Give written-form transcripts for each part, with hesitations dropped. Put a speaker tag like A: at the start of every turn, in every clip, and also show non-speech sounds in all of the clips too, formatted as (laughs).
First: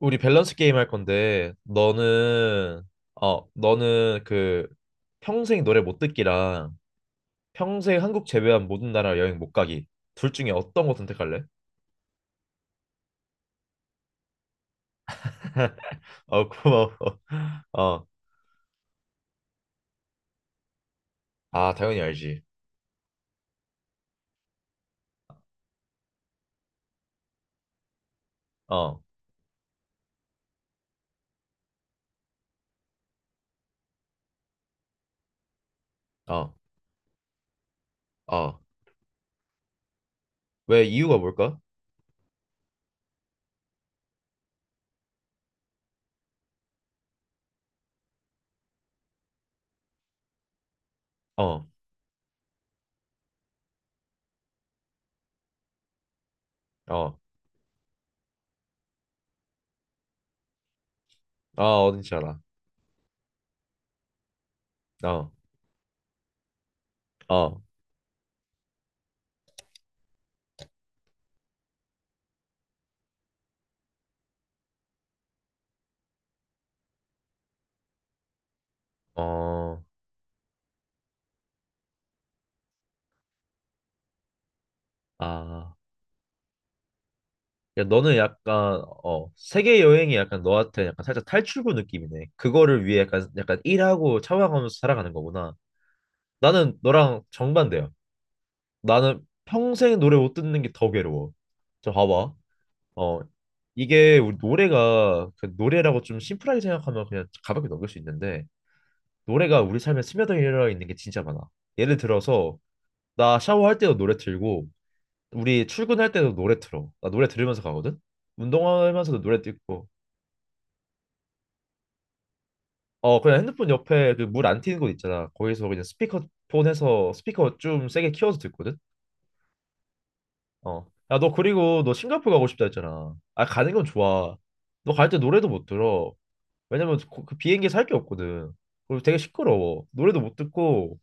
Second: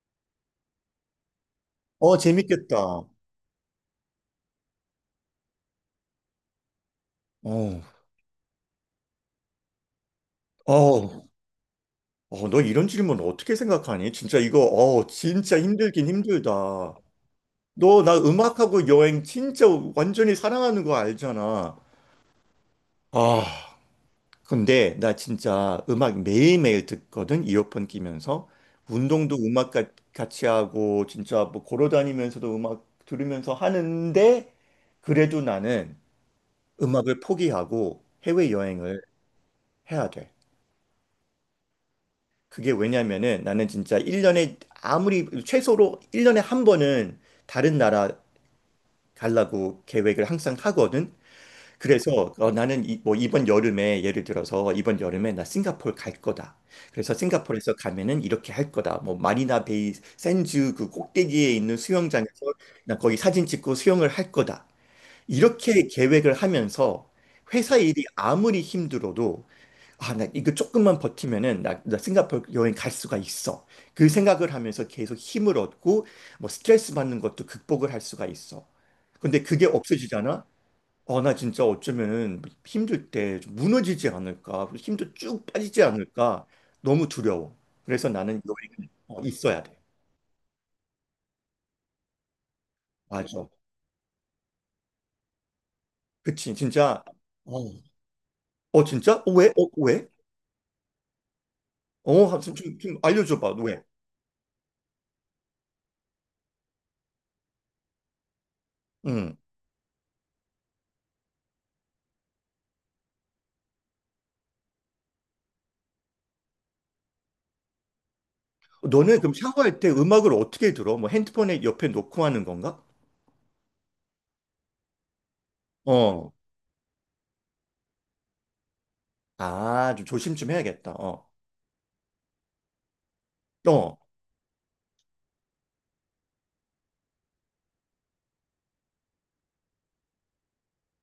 A: 우리 밸런스 게임 할 건데
B: 어, 재밌겠다.
A: 너는 어 너는 그 평생 노래 못 듣기랑 평생 한국 제외한 모든 나라 여행 못 가기 둘 중에 어떤 거
B: 어,
A: 선택할래?
B: 너 이런 질문 어떻게 생각하니? 진짜 이거, 진짜
A: (laughs)
B: 힘들긴
A: 어, 고마워.
B: 힘들다. 너
A: 어.
B: 나 음악하고 여행 진짜 완전히 사랑하는 거
A: 아,
B: 알잖아.
A: 당연히 알지.
B: 아, 근데 나 진짜 음악 매일매일 듣거든, 이어폰 끼면서.
A: 어.
B: 운동도 음악 같이 하고, 진짜 뭐 걸어다니면서도 음악 들으면서 하는데, 그래도 나는
A: 어.
B: 음악을 포기하고
A: 어.
B: 해외여행을 해야 돼.
A: 왜 이유가 뭘까?
B: 그게 왜냐면은 나는 진짜 1년에 아무리 최소로 1년에 한 번은 다른 나라 가려고 계획을 항상 하거든.
A: 어.
B: 그래서 나는 뭐 이번 여름에 예를 들어서 이번 여름에 나 싱가포르 갈 거다. 그래서
A: 어.
B: 싱가포르에서 가면은 이렇게 할 거다. 뭐 마리나 베이 샌즈 그 꼭대기에
A: 아,
B: 있는
A: 어딘지
B: 수영장에서
A: 알아.
B: 나 거기 사진 찍고 수영을 할 거다.
A: 어.
B: 이렇게 계획을 하면서
A: 어.
B: 회사 일이 아무리 힘들어도 아, 나 이거 조금만 버티면은 나 싱가포르 여행 갈 수가 있어. 그 생각을 하면서 계속 힘을 얻고 뭐 스트레스 받는 것도 극복을 할 수가 있어. 근데 그게
A: 어.
B: 없어지잖아? 나 진짜 어쩌면 힘들 때좀 무너지지 않을까? 힘도 쭉
A: 아.
B: 빠지지 않을까? 너무 두려워.
A: 야,
B: 그래서
A: 너는
B: 나는
A: 약간
B: 여행 있어야 돼.
A: 세계 여행이 약간 너한테 약간 살짝 탈출구 느낌이네. 그거를 위해 약간
B: 맞아.
A: 약간 일하고 참아가면서 살아가는 거구나.
B: 그치,
A: 나는
B: 진짜.
A: 너랑
B: 어,
A: 정반대야.
B: 어 진짜?
A: 나는
B: 어, 왜? 어,
A: 평생
B: 왜?
A: 노래 못 듣는 게 더 괴로워. 저 봐봐.
B: 좀
A: 어
B: 알려줘봐, 왜?
A: 이게 우리 노래가 그 노래라고 좀 심플하게 생각하면 그냥 가볍게 넘길 수 있는데
B: 응.
A: 노래가 우리 삶에 스며들어 있는 게 진짜 많아. 예를 들어서 나 샤워할 때도 노래 틀고 우리 출근할 때도 노래 틀어. 나 노래 들으면서 가거든.
B: 너는
A: 운동하면서도
B: 그럼
A: 노래
B: 샤워할
A: 듣고.
B: 때 음악을 어떻게 들어? 뭐 핸드폰에 옆에 놓고 하는 건가?
A: 어, 그냥 핸드폰 옆에 그 물 안 튀는 곳 있잖아. 거기서 그냥
B: 어.
A: 스피커폰 해서 스피커 좀 세게 키워서 듣거든.
B: 아, 좀 조심 좀
A: 어.
B: 해야겠다.
A: 야,
B: 어.
A: 너 그리고 너 싱가포르 가고 싶다 했잖아. 아, 가는 건
B: 어.
A: 좋아. 너 갈 때 노래도 못 들어. 왜냐면 그 비행기에서 할 게 없거든. 그리고 되게 시끄러워. 노래도 못 듣고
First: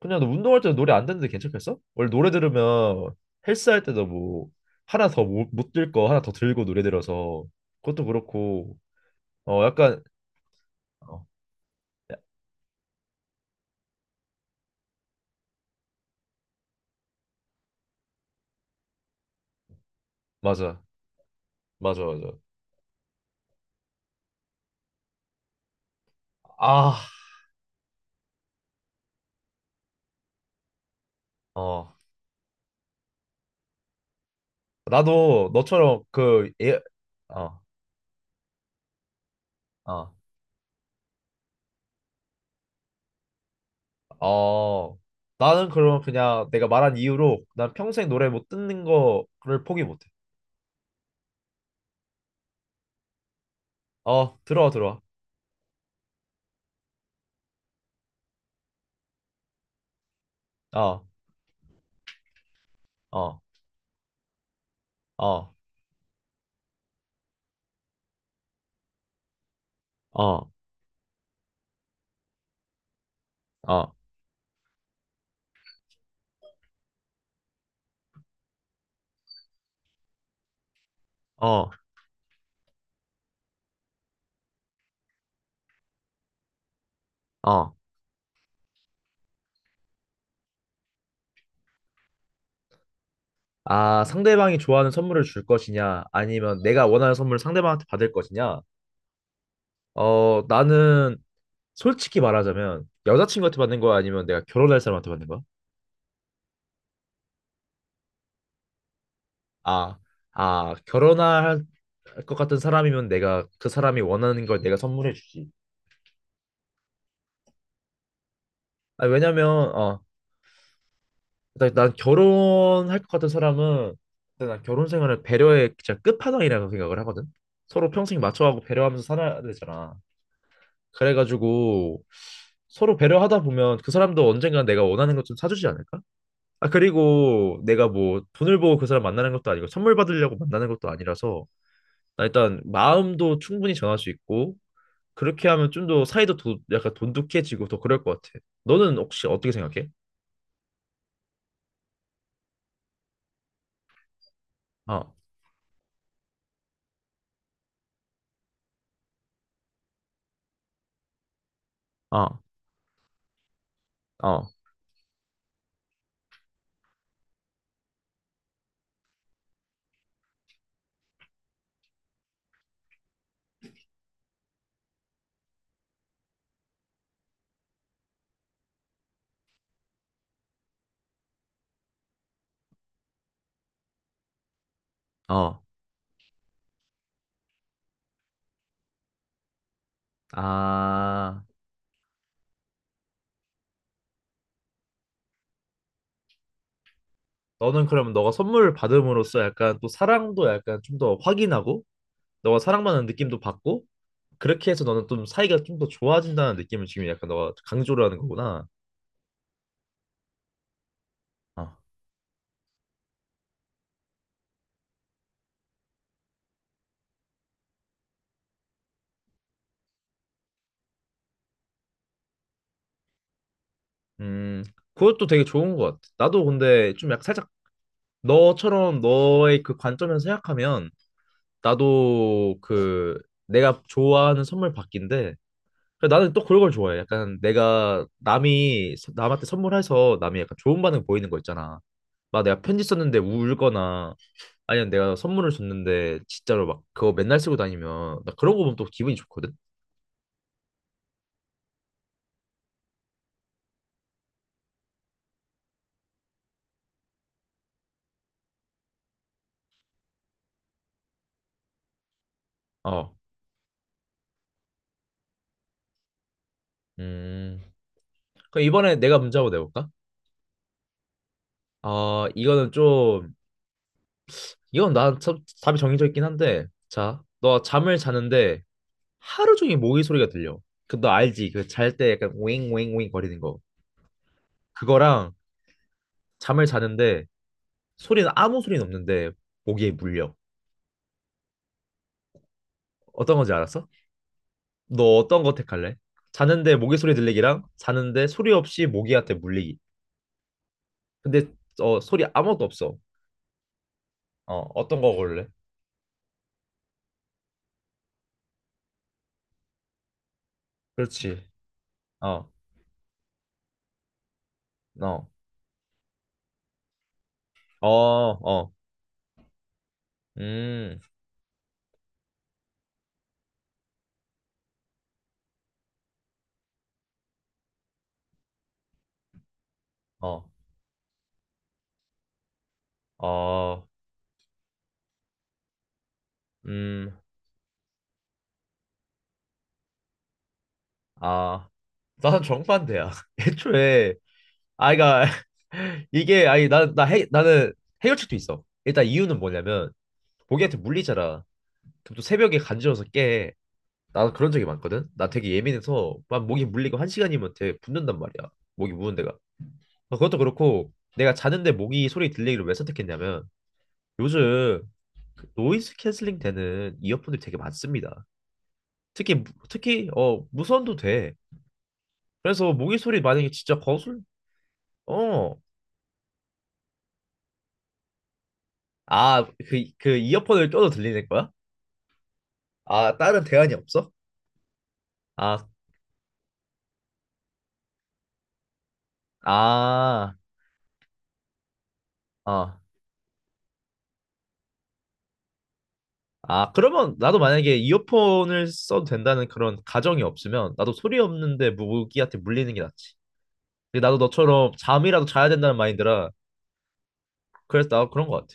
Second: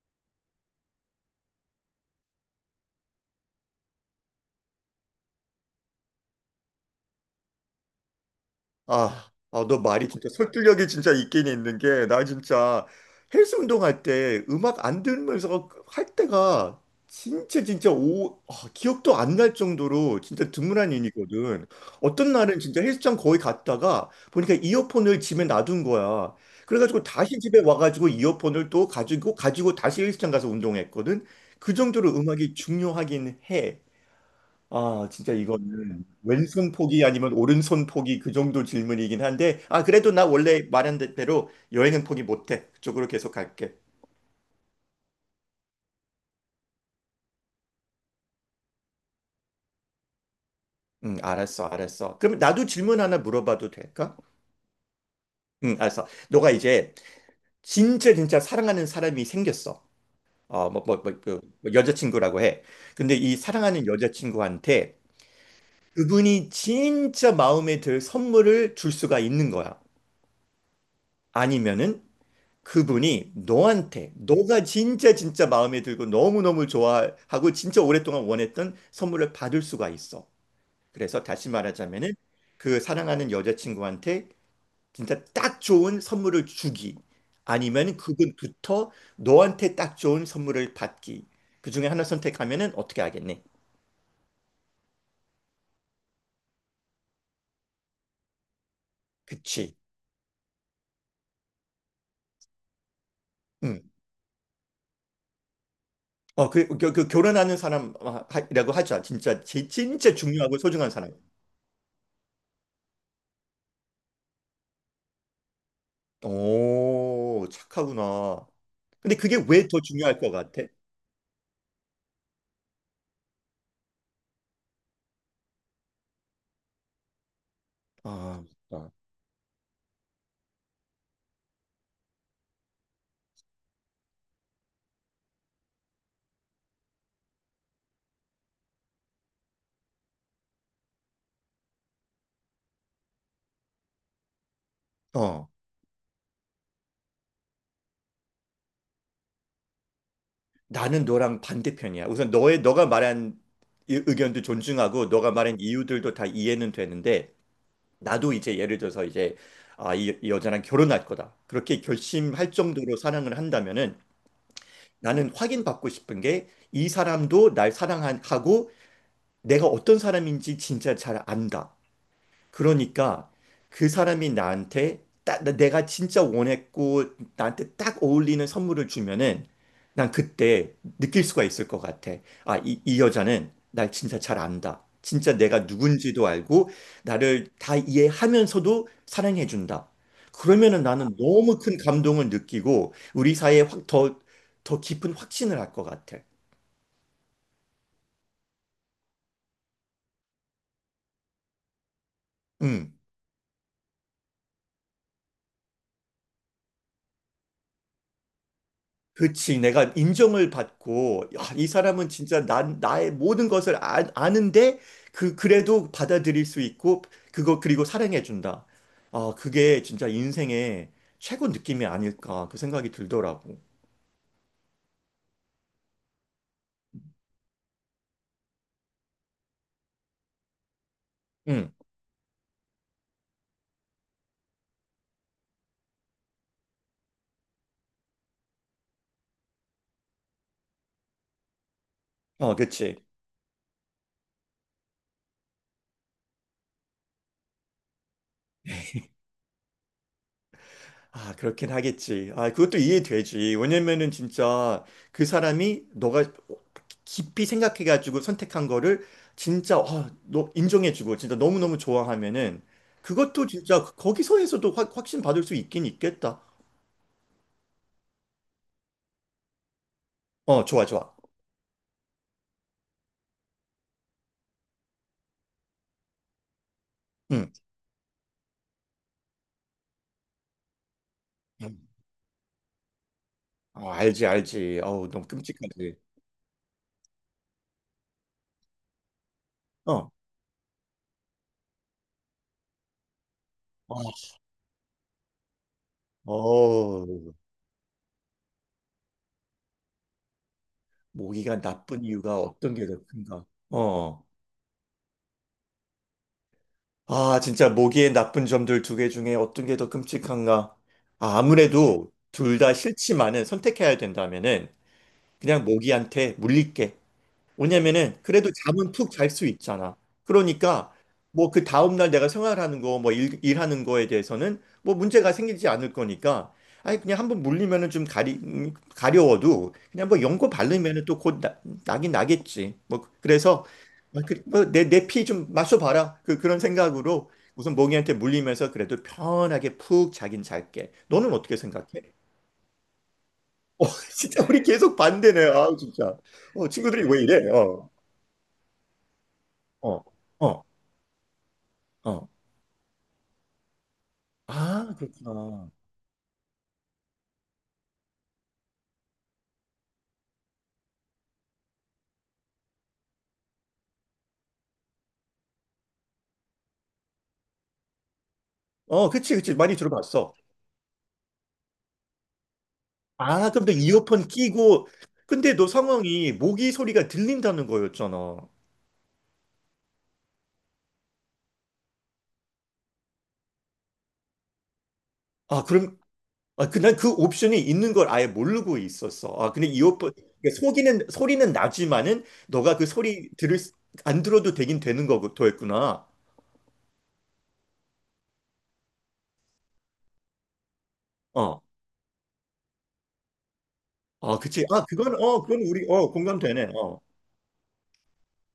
A: 그냥 너 운동할 때도 노래 안 듣는데 괜찮겠어? 원래 노래 들으면 헬스 할 때도 뭐 하나 더 못 들 거 하나 더 들고 노래 들어서 그것도 그렇고
B: 너
A: 약간,
B: 말이 진짜 설득력이 진짜
A: 어,
B: 있긴 있는 게,
A: 야,
B: 나 진짜 헬스 운동할 때 음악 안 들으면서 할 때가 진짜 진짜 기억도 안 날 정도로 진짜
A: 맞아,
B: 드문한 일이거든.
A: 맞아,
B: 어떤
A: 맞아,
B: 날은 진짜 헬스장 거의 갔다가 보니까 이어폰을 집에 놔둔 거야.
A: 아
B: 그래가지고 다시 집에 와가지고 이어폰을 또 가지고 다시 헬스장 가서 운동했거든. 그
A: 어
B: 정도로 음악이 중요하긴 해. 아, 진짜
A: 나도 너처럼
B: 이거는 왼손
A: 예,
B: 포기 아니면
A: 어,
B: 오른손 포기 그 정도 질문이긴 한데, 아,
A: 어,
B: 그래도 나 원래 말한 대로 여행은 포기 못해. 그쪽으로 계속 갈게.
A: 어. 나는 그럼 그냥 내가 말한 이유로 난 평생 노래 못 듣는 거를 포기 못해.
B: 응, 알았어, 알았어. 그럼 나도 질문 하나 물어봐도 될까?
A: 어, 들어와, 들어와.
B: 응, 알았어. 너가 이제 진짜 진짜 사랑하는 사람이 생겼어.
A: 어,
B: 뭐 여자친구라고 해. 근데 이
A: 어,
B: 사랑하는 여자친구한테
A: 어,
B: 그분이 진짜 마음에 들 선물을 줄 수가 있는 거야.
A: 어,
B: 아니면은 그분이
A: 어,
B: 너한테 너가 진짜 진짜 마음에 들고 너무너무 좋아하고 진짜 오랫동안 원했던 선물을 받을 수가 있어. 그래서 다시
A: 어,
B: 말하자면은 그 사랑하는 여자친구한테 진짜 딱 좋은 선물을 주기
A: 어.
B: 아니면 그분부터 너한테 딱 좋은 선물을 받기. 그 중에 하나 선택하면은 어떻게 하겠니?
A: 아, 상대방이 좋아하는 선물을 줄 것이냐, 아니면 내가 원하는 선물을 상대방한테 받을 것이냐.
B: 그치.
A: 어, 나는 솔직히 말하자면 여자친구한테 받는
B: 응.
A: 거야, 아니면 내가 결혼할 사람한테 받는 거야?
B: 그 결혼하는 사람이라고 하자. 진짜
A: 아,
B: 진짜 중요하고 소중한 사람.
A: 결혼할 것 같은 사람이면 내가 그 사람이 원하는 걸 내가 선물해 주지.
B: 오, 착하구나.
A: 아,
B: 근데 그게
A: 왜냐면,
B: 왜 더 중요할 것 같아?
A: 일단 난 결혼할 것 같은 사람은 일단 난 결혼 생활을 배려의 진짜 끝판왕이라고 생각을 하거든. 서로 평생
B: 아,
A: 맞춰가고
B: 아.
A: 배려하면서 살아야 되잖아. 그래가지고 서로 배려하다 보면 그 사람도 언젠가 내가 원하는 것 좀 사주지 않을까? 아, 그리고 내가 뭐 돈을 보고 그 사람 만나는 것도 아니고 선물 받으려고 만나는 것도 아니라서 나 일단 마음도 충분히 전할 수 있고 그렇게
B: 어,
A: 하면 좀 더 사이도, 약간 돈독해지고 더 그럴 것 같아. 너는 혹시 어떻게 생각해?
B: 나는 너랑 반대편이야. 우선 너의 너가 말한 의견도 존중하고
A: 어,
B: 너가 말한 이유들도 다 이해는 되는데 나도 이제 예를 들어서 이제 아, 이 여자랑 결혼할 거다. 그렇게
A: 어,
B: 결심할 정도로 사랑을 한다면은
A: 어,
B: 나는 확인받고 싶은 게 이 사람도 날 사랑하고 내가 어떤 사람인지 진짜 잘 안다. 그러니까 그 사람이 나한테 딱 내가 진짜 원했고 나한테 딱 어울리는 선물을 주면은 난 그때 느낄 수가 있을 것 같아. 아, 이 여자는 날 진짜 잘 안다. 진짜 내가
A: 어.
B: 누군지도 알고 나를 다 이해하면서도 사랑해준다. 그러면은 나는
A: 아,
B: 너무 큰 감동을 느끼고 우리 사이에 확 더 깊은 확신을 할 것 같아.
A: 너는 그러면 너가 선물을 받음으로써 약간 또 사랑도 약간 좀 더 확인하고 너가
B: 음.
A: 사랑받는 느낌도 받고 그렇게 해서 너는 좀 사이가 좀 더 좋아진다는 느낌을 지금 약간 너가 강조를 하는 거구나.
B: 그치. 내가 인정을 받고, 야, 이
A: 어,
B: 사람은 진짜 나의 모든 것을 아는데, 그래도 받아들일 수 있고, 그리고 사랑해준다. 아, 그게 진짜 인생의 최고 느낌이 아닐까, 그 생각이 들더라고.
A: 음, 그것도 되게 좋은 것 같아. 나도 근데 좀 약간 살짝 너처럼 너의 그 관점에서 생각하면
B: 응.
A: 나도 내가 좋아하는 선물 받기인데 그래, 나는 또 그런 걸 좋아해. 약간 내가 남한테 선물해서 남이 약간 좋은 반응 보이는 거 있잖아. 막 내가 편지
B: 그치.
A: 썼는데 울거나 아니면 내가 선물을 줬는데 진짜로 막 그거 맨날 쓰고 다니면 나 그런 거 보면 또 기분이 좋거든.
B: 아, 그렇긴 하겠지. 아, 그것도 이해되지. 왜냐면은 진짜 그 사람이 너가 깊이 생각해가지고 선택한 거를 진짜, 너 인정해주고 진짜 너무너무 좋아하면은
A: 어.
B: 그것도 진짜 거기서에서도 확신 받을 수 있긴 있겠다.
A: 음. 그럼 이번에 내가 문제 한번 내볼까?
B: 어, 좋아, 좋아.
A: 어, 이거는 좀 이건 답이 정해져 있긴 한데 자,
B: 응.
A: 너 잠을 자는데 하루 종일 모기 소리가 들려. 그 너 알지? 그 잘 때 약간 윙윙윙 거리는 거.
B: 어, 알지, 알지. 어우, 너무
A: 그거랑
B: 끔찍하지.
A: 잠을 자는데 소리는 아무 소리는 없는데 모기에
B: 어.
A: 물려. 어떤 건지 알았어?
B: 어,
A: 너 어떤 거 택할래? 자는데 모기 소리
B: 어우,
A: 들리기랑 자는데 소리 없이 모기한테 물리기. 근데
B: 모기가 나쁜
A: 소리
B: 이유가
A: 아무것도
B: 어떤 게
A: 없어.
B: 더 큰가? 어.
A: 어, 어떤 거 고를래?
B: 아, 진짜 모기의 나쁜 점들 두 개 중에 어떤 게 더 끔찍한가? 아,
A: 그렇지.
B: 아무래도
A: 어,
B: 둘 다 싫지만은 선택해야 된다면은
A: 어,
B: 그냥 모기한테 물릴게.
A: 어,
B: 왜냐면은 그래도
A: 어,
B: 잠은 푹 잘 수 있잖아. 그러니까
A: 음,
B: 뭐 그 다음날 내가 생활하는 거, 뭐 일하는 거에 대해서는 뭐 문제가 생기지 않을 거니까 아니 그냥 한번 물리면은 좀 가리 가려워도 그냥 뭐
A: 어,
B: 연고 바르면은 또 곧 나긴 나겠지. 뭐 그래서
A: 어,
B: 뭐내내 피 좀 마셔봐라. 그런
A: 음,
B: 생각으로 우선 모기한테 물리면서 그래도 편하게 푹 자긴 잘게. 너는 어떻게
A: 아,
B: 생각해?
A: 나는 정반대야. (laughs)
B: 어
A: 애초에
B: (laughs) 진짜 우리
A: 아,
B: 계속
A: 그러니까
B: 반대네. 아
A: (laughs)
B: 진짜.
A: 이게 아니
B: 어
A: 나나
B: 친구들이 왜
A: 해,
B: 이래?
A: 나는
B: 어
A: 해결책도 있어. 일단 이유는 뭐냐면
B: 어. 어.
A: 모기한테 물리잖아. 그럼 또
B: 어.
A: 새벽에 간지러워서 깨. 나도 그런 적이
B: 아,
A: 많거든. 나 되게
B: 그렇구나.
A: 예민해서 막 모기 물리고 한 시간이면 되게 붓는단 말이야. 모기 무는 데가. 어, 그것도 그렇고 내가 자는데 모기 소리 들리기를 왜 선택했냐면 요즘 그 노이즈 캔슬링 되는 이어폰들이 되게 많습니다.
B: 어,
A: 특히
B: 그치,
A: 무-
B: 그치. 많이
A: 특히
B: 들어봤어.
A: 무선도 돼. 그래서 모기 소리 만약에
B: 아, 그럼 너
A: 진짜 거슬
B: 이어폰 끼고, 근데
A: 어
B: 너 상황이 모기 소리가 들린다는 거였잖아.
A: 아 그 그 이어폰을 껴도 들리는 거야? 아, 다른 대안이 없어?
B: 아,
A: 아,
B: 그럼, 난 그 옵션이 있는 걸 아예 모르고 있었어. 아, 근데 이어폰,
A: 아,
B: 그러니까 속이는, 소리는 나지만은, 너가
A: 어.
B: 그 소리 안 들어도 되긴 되는 거였구나.
A: 아, 그러면 나도 만약에 이어폰을 써도 된다는 그런 가정이 없으면 나도 소리
B: 어.
A: 없는데 무기한테 물리는 게 낫지. 근데 나도
B: 아, 그치.
A: 너처럼
B: 아, 그건,
A: 잠이라도
B: 어,
A: 자야
B: 그건
A: 된다는
B: 우리,
A: 마인드라
B: 공감되네. 어.
A: 그래서 나도 그런 것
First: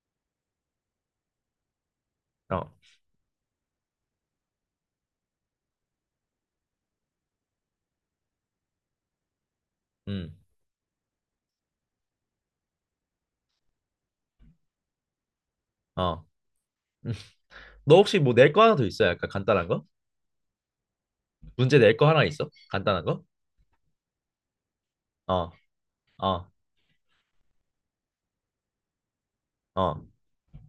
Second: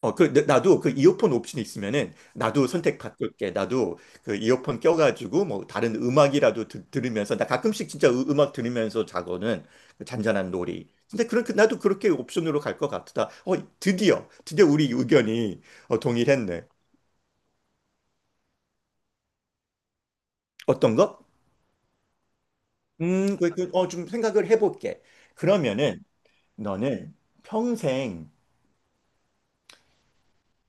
B: 나도 그 이어폰 옵션이 있으면은,
A: 같아.
B: 나도
A: 어,
B: 선택 바꿀게. 나도 그 이어폰 껴가지고, 뭐, 다른 음악이라도 들으면서, 나 가끔씩 진짜 음악 들으면서 자거든. 그
A: 음,
B: 잔잔한 놀이. 근데 그런, 나도 그렇게 옵션으로 갈 것 같다. 드디어, 드디어 우리 의견이
A: 어.
B: 동일했네.
A: (laughs) 너 혹시 뭐 낼 거 하나 더 있어? 약간 간단한 거?
B: 어떤 거?
A: 문제 낼 거 하나 있어? 간단한 거?
B: 좀 생각을 해볼게.
A: 어,
B: 그러면은,
A: 어,
B: 너는 평생,
A: 어,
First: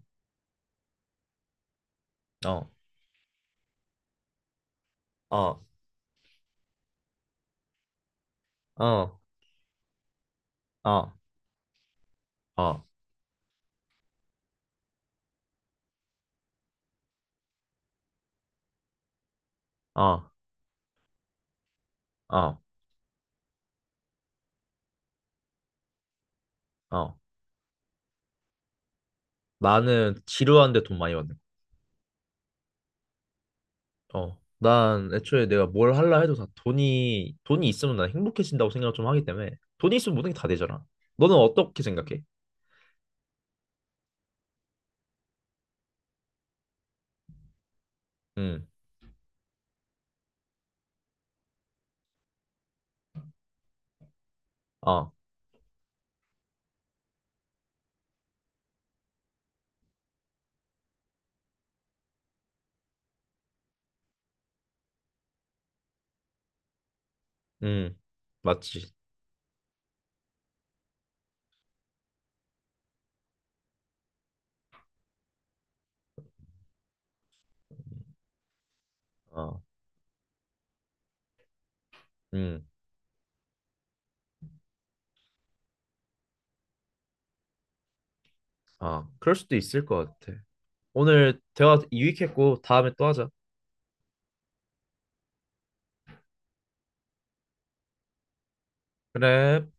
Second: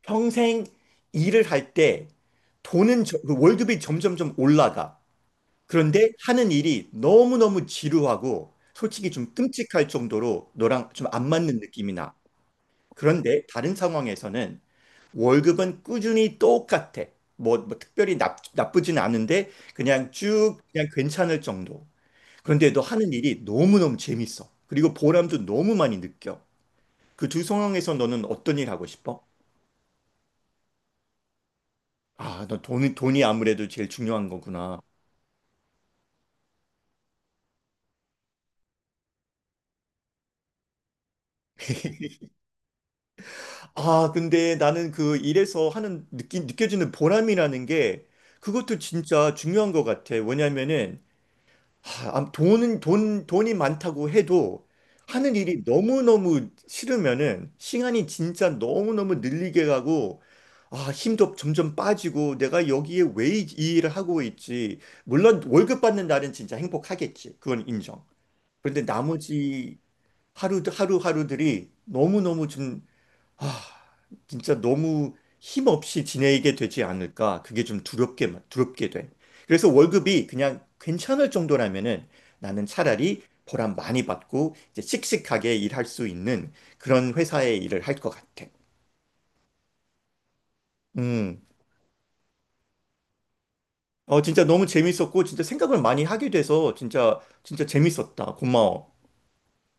B: 평생 일을 할 때,
A: 어,
B: 돈은, 그 월급이 점점점 올라가.
A: 어,
B: 그런데 하는 일이 너무너무 지루하고 솔직히
A: 어,
B: 좀 끔찍할 정도로
A: 어,
B: 너랑 좀
A: 어,
B: 안 맞는 느낌이 나.
A: 어,
B: 그런데 다른 상황에서는 월급은 꾸준히 똑같아. 뭐 특별히 나쁘진 않은데 그냥 쭉 그냥 괜찮을 정도.
A: 어,
B: 그런데 너 하는 일이 너무너무 재밌어. 그리고 보람도 너무 많이 느껴.
A: 어.
B: 그 두 상황에서 너는 어떤 일 하고 싶어?
A: 나는 지루한데 돈 많이 받는.
B: 아, 너 돈이 아무래도 제일 중요한 거구나.
A: 난 애초에 내가 뭘 할라 해도 다 돈이 있으면 난 행복해진다고 생각을 좀 하기 때문에 돈이 있으면 모든 게 다 되잖아. 너는 어떻게 생각해?
B: 아, 근데 나는 그 일에서 하는 느껴지는 보람이라는 게
A: 음,
B: 그것도 진짜 중요한 것 같아. 왜냐면은 돈은 돈 돈이 많다고 해도
A: 아,
B: 하는 일이 너무너무 싫으면은 시간이 진짜 너무너무 늘리게 가고 아, 힘도 점점 빠지고 내가 여기에 왜 이 일을 하고 있지? 물론 월급 받는 날은 진짜 행복하겠지. 그건
A: 음,
B: 인정. 그런데
A: 맞지.
B: 나머지 하루 하루하루들이 너무너무 좀 아, 진짜 너무 힘없이 지내게 되지 않을까. 그게 좀 두렵게, 두렵게 돼.
A: 아,
B: 그래서 월급이 그냥 괜찮을 정도라면은 나는
A: 음,
B: 차라리 보람 많이 받고 이제 씩씩하게 일할 수 있는 그런 회사의 일을 할 것 같아.
A: 아, 그럴 수도 있을 것 같아. 오늘
B: 음.
A: 대화 유익했고 다음에 또 하자.
B: 진짜 너무 재밌었고, 진짜 생각을 많이 하게 돼서 진짜, 진짜 재밌었다. 고마워.
A: 그래.